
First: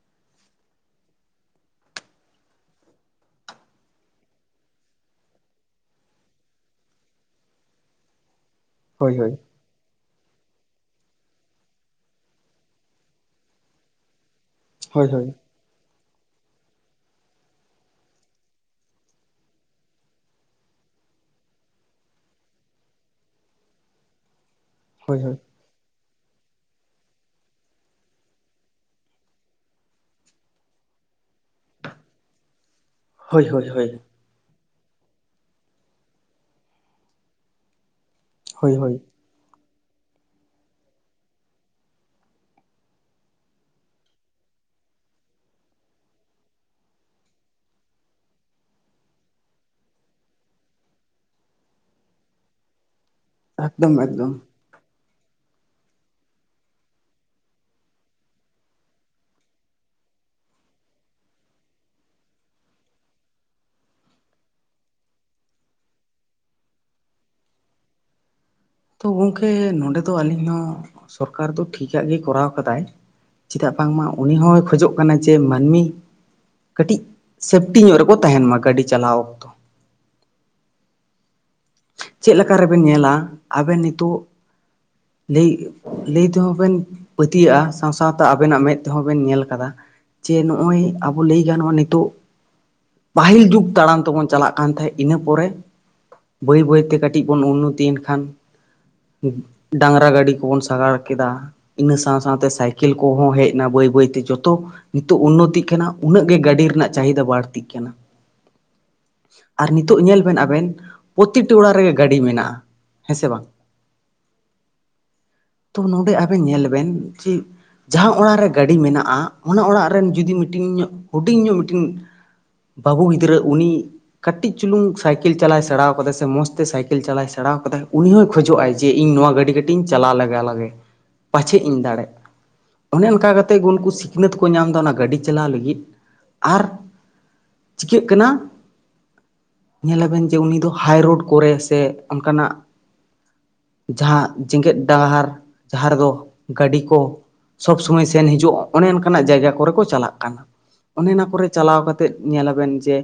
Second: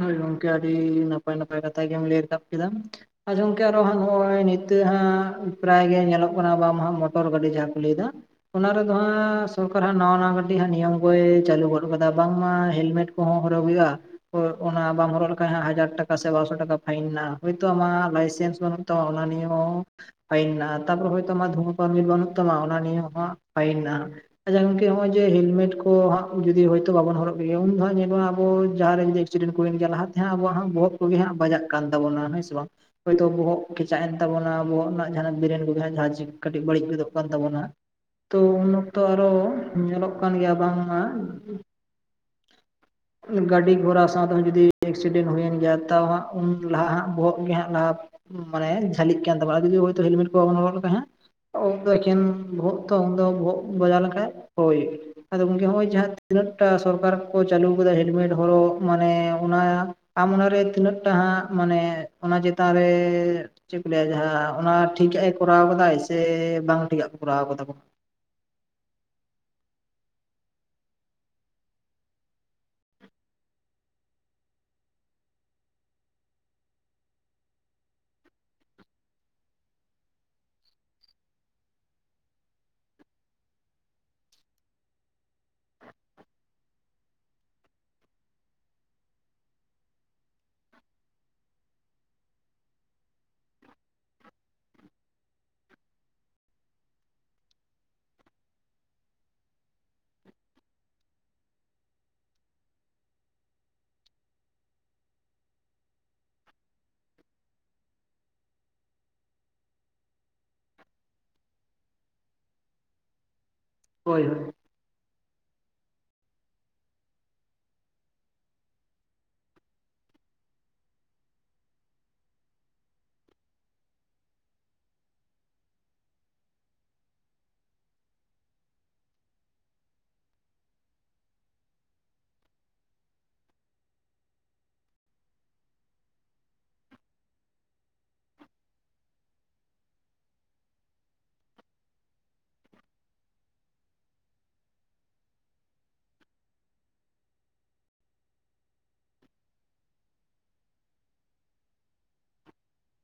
ᱦᱳᱭ ᱜᱚᱝᱠᱮ ᱟᱹᱰᱤ ᱱᱟᱯᱟᱭ ᱱᱟᱯᱟᱭ ᱠᱟᱛᱷᱟ ᱜᱮᱢ ᱞᱟᱹᱭ ᱨᱟᱠᱟᱵ ᱠᱮᱫᱟ ᱟᱪᱷᱟ ᱜᱚᱢᱠᱮ ᱟᱨᱚ ᱦᱟᱸᱜ ᱱᱚᱜᱼᱚᱭ ᱱᱤᱛᱚᱜ ᱦᱟᱸᱜ ᱯᱨᱟᱭ ᱜᱮ ᱧᱮᱞᱚᱜ ᱠᱟᱱᱟ ᱵᱟᱢ ᱦᱟᱸᱜ ᱢᱚᱴᱚᱨ ᱜᱟᱹᱰᱤ ᱡᱟᱦᱟᱸ ᱠᱚ ᱞᱟᱹᱭ ᱫᱟ ᱚᱱᱟ ᱨᱮᱫᱚ ᱦᱟᱸᱜ ᱦᱳᱭ ᱦᱳᱭ ᱥᱚᱨᱠᱟᱨᱟᱜ ᱱᱟᱣᱟ ᱱᱟᱣᱟ ᱠᱟᱹᱴᱤᱡ ᱦᱟᱸᱜ ᱱᱤᱭᱚᱢ ᱠᱚᱭ ᱪᱟᱹᱞᱩ ᱜᱚᱫ ᱟᱠᱟᱫᱟ ᱵᱟᱝᱢᱟ ᱦᱮᱞᱢᱮᱴ ᱠᱚᱦᱚᱸ ᱦᱚᱨᱚᱜ ᱦᱩᱭᱩᱜᱼᱟ ᱦᱚᱭ ᱚᱱᱟ ᱦᱳᱭ ᱵᱟᱢ ᱦᱳᱭ ᱦᱚᱨᱚᱜ ᱞᱮᱠᱷᱟᱡ ᱦᱟᱸᱜ ᱦᱟᱡᱟᱨ ᱴᱟᱠᱟ ᱵᱟᱨᱥᱚ ᱴᱟᱠᱟ ᱯᱷᱟᱭᱤᱱ ᱦᱚᱭᱛᱚ ᱟᱢᱟᱜ ᱞᱟᱭᱥᱮᱱᱥ ᱵᱟᱹᱱᱩᱜ ᱛᱟᱢᱟ ᱚᱱᱟ ᱱᱤᱭᱮ ᱦᱚᱸ ᱯᱷᱟᱹᱭᱤᱱ ᱱᱟᱜ ᱛᱟᱨᱯᱚᱨ ᱦᱚᱭᱛᱳ ᱟᱢᱟᱜ ᱫᱷᱩᱢᱟᱹ ᱯᱟᱨᱢᱤᱴ ᱵᱟᱹᱱᱩᱜ ᱛᱟᱢᱟ ᱚᱱᱟ ᱱᱤᱭᱮ ᱦᱚᱸ ᱯᱷᱟᱹᱭᱤᱱ ᱢᱮᱱᱟᱜᱼᱟ ᱱᱚᱜᱼᱚᱭ ᱦᱳᱭ ᱡᱮ ᱦᱳᱭ ᱦᱮᱞᱢᱮᱴ ᱠᱚ ᱡᱩᱫᱤ ᱦᱚᱭᱛᱳ ᱵᱟᱵᱚᱱ ᱦᱚᱨᱚᱜ ᱜᱮ ᱩᱱ ᱫᱚ ᱦᱟᱸᱜ ᱧᱮᱞᱚᱜᱼᱟ ᱟᱵᱚ ᱡᱟᱦᱟᱸ ᱨᱮ ᱡᱩᱫᱤ ᱮᱠᱥᱤᱰᱮᱱ ᱠᱚ ᱦᱩᱭᱮᱱ ᱜᱮᱭᱟ ᱞᱟᱦᱟᱛᱮ ᱦᱟᱸᱜ ᱟᱵᱚᱣᱟᱜ ᱵᱚᱦᱚᱜ ᱠᱚᱜᱮ ᱦᱟᱸᱜ ᱵᱟᱡᱟᱜ ᱠᱟᱱ ᱛᱟᱵᱚᱱᱟ ᱦᱮᱸ ᱥᱮ ᱵᱟᱝ ᱦᱳᱭᱛᱳ ᱦᱳᱭ ᱵᱚᱦᱚᱜ ᱦᱳᱭ ᱦᱳᱭ ᱠᱮᱪᱟᱜ ᱮᱱ ᱛᱟᱵᱚᱱᱟ ᱟᱵᱚᱣᱟᱜ ᱡᱟᱦᱟᱸᱱᱟᱜ ᱵᱨᱮᱱ ᱠᱚ ᱡᱟᱦᱟᱸ ᱠᱟᱹᱴᱤᱡ ᱵᱟᱹᱲᱤᱡ ᱜᱚᱫᱚᱜ ᱠᱟᱱ ᱛᱟᱵᱚᱱᱟ ᱛᱚ ᱩᱱ ᱦᱳᱭ ᱦᱳᱭ ᱚᱠᱛᱚ ᱟᱨᱚ ᱧᱮᱞᱚᱜ ᱠᱟᱱ ᱜᱮᱭᱟ ᱵᱟᱝᱢᱟ [inaudible] ᱜᱟᱹᱰᱤ ᱜᱷᱚᱲᱟ ᱥᱟᱶᱛᱮ ᱡᱩᱫᱤ ᱮᱠᱥᱤᱰᱮᱱᱴ ᱦᱩᱭᱮᱱ ᱜᱮᱭᱟ ᱛᱟᱣ ᱦᱟᱸᱜ ᱩᱱ ᱞᱟᱦᱟ ᱦᱟᱸᱜ ᱵᱚᱦᱚᱜ ᱜᱮ ᱦᱟᱸᱜ ᱞᱟᱦᱟ ᱢᱟᱱᱮ ᱡᱷᱟᱹᱞᱤᱜ ᱠᱟᱱ ᱛᱟᱵᱚᱱᱟ ᱡᱚᱫᱤ ᱦᱚᱭᱛᱚ ᱦᱮᱞᱢᱮᱴ ᱠᱚ ᱵᱟᱵᱚᱱ ᱦᱚᱨᱚᱜ ᱞᱮᱠᱷᱟᱱ ᱦᱟᱸᱜ ᱩᱱ ᱫᱚ ᱮᱠᱮᱱ ᱵᱚᱦᱚᱜ ᱛᱚ ᱩᱱᱫᱚ ᱵᱚᱦᱚᱜ ᱮᱠᱫᱚᱢ ᱵᱟᱡᱟᱣ ᱞᱮᱱᱠᱷᱟᱡ ᱮᱠᱫᱚᱢ ᱦᱳᱭ ᱟᱫᱚ ᱜᱚᱢᱠᱮ ᱦᱚᱸᱜ ᱚᱭ ᱡᱟᱦᱟᱸ ᱛᱤᱱᱟᱹᱜ ᱴᱟ ᱥᱚᱨᱠᱟᱨ ᱠᱚ ᱪᱟᱹᱞᱩ ᱟᱠᱟᱫᱟ ᱦᱮᱞᱢᱮᱴ ᱦᱚᱨᱚᱜ ᱢᱟᱱᱮ ᱚᱱᱟ ᱟᱢ ᱚᱱᱟᱨᱮ ᱛᱤᱱᱟᱹᱜ ᱴᱟᱜ ᱢᱟᱱᱮ ᱚᱱᱟ ᱪᱮᱛᱟᱱ ᱨᱮ ᱪᱮᱫ ᱠᱚ ᱞᱟᱹᱭᱟ ᱡᱟᱦᱟᱸ ᱚᱱᱟ ᱴᱷᱤᱠᱼᱟ ᱠᱚᱨᱟᱣ ᱠᱟᱫᱟᱭ ᱥᱮ ᱵᱟᱝ ᱴᱷᱤᱠ ᱟᱜ ᱠᱚ ᱠᱚᱨᱟᱣ ᱟᱠᱟᱫᱟ ᱠᱚ ᱛᱚ ᱜᱚᱝᱠᱮ ᱱᱚᱰᱮ ᱫᱚ ᱟᱹᱞᱤᱧ ᱦᱚᱸ ᱥᱚᱨᱠᱟᱨ ᱫᱚ ᱴᱷᱤᱠᱟ ᱜᱮ ᱠᱚᱨᱟᱣ ᱟᱠᱟᱫᱟᱭ ᱪᱮᱫᱟᱜ ᱵᱟᱝᱢᱟ ᱩᱱᱤ ᱦᱚᱸᱭ ᱠᱷᱚᱡᱚᱜ ᱠᱟᱱᱟ ᱡᱮ ᱢᱟᱹᱱᱢᱤ ᱠᱟᱹᱴᱤᱡ ᱥᱮᱯᱴᱤ ᱧᱚᱜ ᱨᱮᱠᱚ ᱛᱟᱦᱮᱱ ᱢᱟ ᱜᱟᱹᱰᱤ ᱪᱟᱞᱟᱣ ᱪᱮᱫ ᱞᱮᱠᱟ ᱨᱮᱵᱮᱱ ᱧᱮᱞᱟ ᱟᱵᱮᱱ ᱱᱤᱛᱚᱜ ᱞᱟᱹᱭ ᱞᱟᱹᱭ ᱛᱮᱦᱚᱸ ᱵᱮᱱ ᱯᱟᱹᱛᱭᱟᱹᱜᱼᱟ ᱥᱟᱶ ᱥᱟᱶᱛᱮ ᱟᱵᱮᱱᱟᱜ ᱢᱮᱸᱫ ᱛᱮᱦᱚᱸ ᱵᱮᱱ ᱧᱮᱞ ᱟᱠᱟᱫᱟ ᱡᱮ ᱱᱚᱜᱼᱚᱭ ᱟᱵᱚ ᱞᱟᱹᱭ ᱜᱟᱱᱚᱜᱼᱟ ᱱᱤᱛᱚᱜ ᱯᱟᱹᱦᱤᱞ ᱡᱩᱜᱽ ᱛᱟᱲᱟᱢ ᱛᱮᱵᱚᱱ ᱪᱟᱞᱟᱜ ᱠᱟᱱ ᱛᱟᱦᱮᱸᱫ ᱤᱱᱟᱹ ᱯᱚᱨᱮ ᱵᱟᱹᱭ ᱵᱟᱹᱭ ᱛᱮ ᱠᱟᱹᱴᱤᱡ ᱵᱚᱱ ᱩᱱᱱᱚᱛᱤᱭ ᱮᱱ ᱠᱷᱟᱱ ᱰᱟᱝᱨᱟ ᱜᱟᱹᱰᱤ ᱠᱚᱵᱚᱱ ᱥᱟᱜᱟᱲ ᱠᱮᱫᱟ ᱾ ᱤᱱᱟᱹ ᱥᱟᱶ ᱥᱟᱶᱛᱮ ᱥᱟᱭᱠᱮᱞ ᱠᱚᱦᱚᱸ ᱦᱮᱡ ᱮᱱᱟ ᱵᱟᱹᱭ ᱵᱟᱹᱭᱛᱮ ᱡᱚᱛᱚ ᱱᱤᱛᱚᱜ ᱩᱱᱱᱚᱛᱤᱜ ᱠᱟᱱᱟ ᱩᱱᱟᱹᱜ ᱜᱮ ᱜᱟᱹᱰᱤ ᱨᱮᱱᱟᱜ ᱪᱟᱦᱤᱫᱟ ᱵᱟᱹᱲᱛᱤᱜ ᱠᱟᱱᱟ [inaudible] ᱟᱨ ᱱᱤᱛᱚᱜ ᱧᱮᱞ ᱵᱮᱱ ᱟᱵᱮᱱ ᱯᱨᱚᱛᱤᱴᱤ ᱚᱲᱟᱜ ᱨᱮᱜᱮ ᱜᱟᱹᱰᱤ ᱢᱮᱱᱟᱜᱼᱟ ᱦᱮᱸ ᱥᱮ ᱵᱟᱝ ᱦᱳᱭ ᱦᱳᱭ ᱛᱚ ᱱᱚᱰᱮ ᱟᱵᱮᱱ ᱧᱮᱞ ᱵᱮᱱ ᱡᱮ ᱡᱟᱦᱟᱸ ᱚᱲᱟᱜ ᱨᱮ ᱜᱟᱹᱰᱤ ᱢᱮᱱᱟᱜᱼᱟ ᱚᱱᱟ ᱚᱲᱟᱜ ᱨᱮᱱ ᱡᱩᱫᱤ ᱢᱤᱫᱴᱤᱱ ᱧᱚᱜ ᱦᱩᱰᱤᱧ ᱧᱚᱜ ᱢᱤᱫᱴᱤᱱ ᱵᱟᱹᱵᱩ ᱜᱤᱫᱽᱨᱟᱹ ᱩᱱᱤ ᱠᱟᱹᱴᱤᱡ ᱪᱩᱞᱩᱝ ᱥᱟᱭᱠᱮᱞ ᱪᱟᱞᱟᱟᱭ ᱥᱮᱬᱟ ᱠᱟᱫᱟᱭ ᱥᱮ ᱢᱚᱸᱡᱽ ᱛᱮ ᱥᱟᱭᱠᱮᱞ ᱪᱟᱟᱞᱟᱭ ᱥᱮᱬᱟ ᱠᱟᱫᱟᱭ ᱩᱱᱤ ᱦᱚᱸᱭ ᱠᱷᱚᱡᱚᱜ ᱟᱭ ᱡᱮ ᱤᱧ ᱱᱚᱣᱟ ᱜᱟᱹᱰᱤ ᱠᱟᱹᱴᱤᱡ ᱤᱧ ᱪᱟᱞᱟᱣ ᱞᱮᱟᱜᱟ ᱞᱟᱜᱮ ᱯᱟᱪᱷᱮᱜ ᱤᱧ ᱫᱟᱲᱮᱜ ᱚᱱᱮ ᱚᱱᱠᱟ ᱠᱟᱛᱮᱫ ᱜᱮ ᱩᱱᱠᱩ ᱥᱤᱠᱷᱱᱟᱹᱛ ᱠᱚ ᱧᱟᱢ ᱮᱫᱟ ᱚᱱᱟ ᱜᱟᱹᱰᱤ ᱪᱟᱞᱟᱣ ᱞᱟᱹᱜᱤᱫ ᱟᱨ ᱪᱤᱠᱟᱹᱜ ᱠᱟᱱᱟ ᱧᱮᱞᱟᱵᱮᱱ ᱡᱮ ᱩᱱᱤ ᱫᱚ ᱦᱟᱭᱨᱳᱰ ᱠᱚᱨᱮ ᱥᱮ ᱚᱱᱠᱟᱱᱟᱜ ᱡᱟᱦᱟᱸ ᱡᱮᱜᱮᱛ ᱰᱟᱦᱟᱨ ᱡᱟᱦᱟᱸ ᱨᱮᱫᱚ ᱜᱟᱹᱰᱤ ᱠᱚ ᱥᱚᱵᱽ ᱥᱚᱢᱚᱭ ᱥᱮᱱ ᱦᱤᱡᱩᱜᱼᱟ ᱚᱱᱮ ᱚᱱᱠᱟᱱᱟᱜ ᱡᱟᱭᱜᱟ ᱠᱚᱨᱮ ᱠᱚ ᱪᱟᱞᱟᱜ ᱠᱟᱱᱟ ᱚᱱᱮ ᱚᱱᱟ ᱠᱚᱨᱮ ᱪᱟᱞᱟᱣ ᱠᱟᱛᱮᱫ ᱧᱮᱞᱞᱟᱵᱮᱱ ᱡᱮ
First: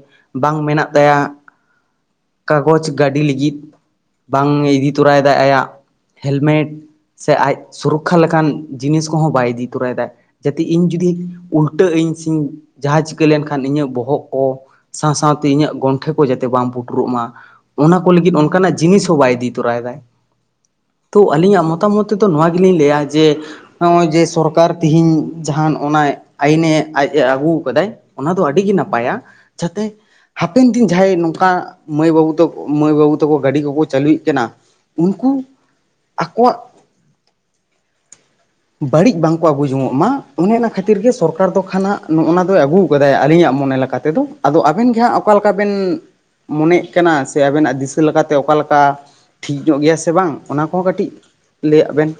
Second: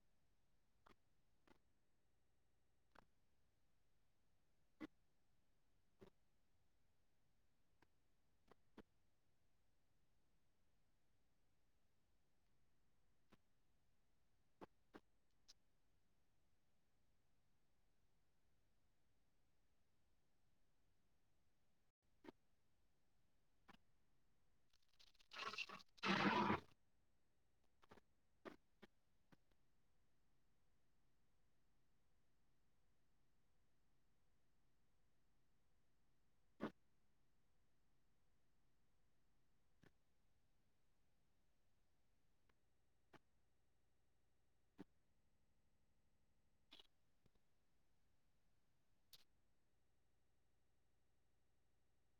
ᱵᱟᱝ ᱢᱮᱱᱟᱜ ᱛᱟᱭᱟ ᱠᱟᱜᱚᱡᱽ ᱜᱟᱹᱰᱤ ᱞᱟᱹᱜᱤᱫ ᱵᱟᱝ ᱤᱫᱤ ᱛᱚᱨᱟᱭᱮᱫᱟᱭ ᱟᱭᱟᱜ ᱦᱮᱞᱢᱮᱴ ᱥᱮ ᱟᱡ ᱥᱩᱨᱚᱠᱠᱷᱟ ᱞᱮᱠᱟᱱ ᱡᱤᱱᱤᱥ ᱠᱚᱦᱚᱸ ᱵᱟᱭ ᱤᱫᱤ ᱛᱚᱨᱟᱭᱮᱫᱟ ᱾ ᱡᱟᱛᱮ ᱤᱧ ᱡᱩᱫᱤ ᱩᱞᱴᱟᱹᱜ ᱟᱹᱧ ᱥᱮ ᱡᱟᱦᱟᱸ ᱪᱤᱠᱟᱹ ᱞᱮᱱᱠᱷᱟᱱ ᱤᱧᱟᱹᱜ ᱵᱚᱦᱚᱜ ᱠᱚ ᱥᱟᱶ ᱥᱟᱶᱛᱮ ᱤᱧᱟᱹᱜ ᱜᱚᱱᱴᱷᱮ ᱠᱚ ᱡᱟᱛᱮ ᱵᱟᱝ ᱯᱩᱴᱩᱨᱚᱜ ᱢᱟ ᱚᱱᱟ ᱠᱚ ᱞᱟᱹᱜᱤᱫ ᱚᱱᱠᱟᱱᱟᱜ ᱡᱤᱱᱤᱥ ᱦᱚᱸ ᱵᱟᱭ ᱤᱫᱤ ᱛᱚᱨᱟᱭᱮᱫᱟᱭ ᱛᱚ ᱟᱹᱞᱤᱧᱟᱜ ᱢᱚᱛᱟᱢᱚᱛ ᱛᱮᱫᱚ ᱱᱚᱣᱟ ᱜᱮᱞᱤᱧ ᱞᱟᱹᱭᱟ ᱡᱮ ᱱᱚᱜᱼᱚᱭ ᱡᱮ ᱥᱚᱨᱠᱟᱨ ᱛᱤᱦᱤᱧ ᱡᱟᱦᱟᱱ ᱚᱱᱟ ᱟᱭᱤᱱᱮ ᱟᱡ ᱟᱹᱜᱩ ᱠᱟᱫᱟᱭ ᱚᱱᱟ ᱫᱚ ᱟᱹᱰᱤ ᱜᱮ ᱱᱟᱯᱟᱭᱟ ᱡᱟᱛᱮ ᱦᱟᱯᱮᱱ ᱫᱤᱱ ᱡᱟᱦᱟᱸᱭ ᱱᱚᱝᱠᱟ ᱢᱟᱹᱭ ᱵᱟᱹᱵᱩ ᱛᱟᱠᱚ ᱢᱟᱹᱭ ᱵᱟᱹᱵᱩ ᱛᱟᱠᱚ ᱜᱟᱹᱰᱤ ᱠᱚᱠᱚ ᱪᱟᱹᱞᱩᱭᱮᱫ ᱠᱟᱱᱟ ᱩᱱᱠᱩ ᱟᱠᱚᱣᱟᱜ [inaudible] ᱵᱟᱹᱲᱤᱡ ᱵᱟᱝᱠᱚ ᱟᱹᱜᱩ ᱡᱚᱝᱚᱜ ᱢᱟ ᱚᱱᱮ ᱚᱱᱟ ᱠᱷᱟᱹᱛᱤᱨ ᱜᱮ ᱥᱚᱨᱠᱟᱨ ᱫᱚ ᱠᱷᱱᱟᱜ ᱱᱚᱜᱼᱱᱟ ᱫᱚᱭ ᱟᱹᱜᱩ ᱠᱟᱫᱟᱭ ᱟᱹᱞᱤᱧᱟᱜ ᱢᱚᱱᱮ ᱞᱮᱠᱟ ᱠᱟᱛᱮᱫᱚ ᱟᱫᱚ ᱟᱵᱮᱱ ᱜᱮ ᱦᱟᱸᱜ ᱚᱠᱟ ᱞᱮᱠᱟ ᱵᱮᱱ ᱢᱚᱱᱮᱭᱮᱫ ᱠᱟᱱᱟ ᱥᱮ ᱟᱵᱮᱱᱟᱜ ᱫᱤᱥᱟᱹ ᱞᱮᱠᱟᱛᱮ ᱚᱠᱟ ᱞᱮᱠᱟ ᱴᱷᱤᱠ ᱧᱚᱜ ᱜᱮᱭᱟ ᱥᱮ ᱵᱟᱝ ᱚᱱᱟ ᱠᱚᱦᱚᱸ ᱠᱟᱹᱴᱤᱡ ᱞᱟᱹᱭ ᱟᱫ ᱵᱮᱱ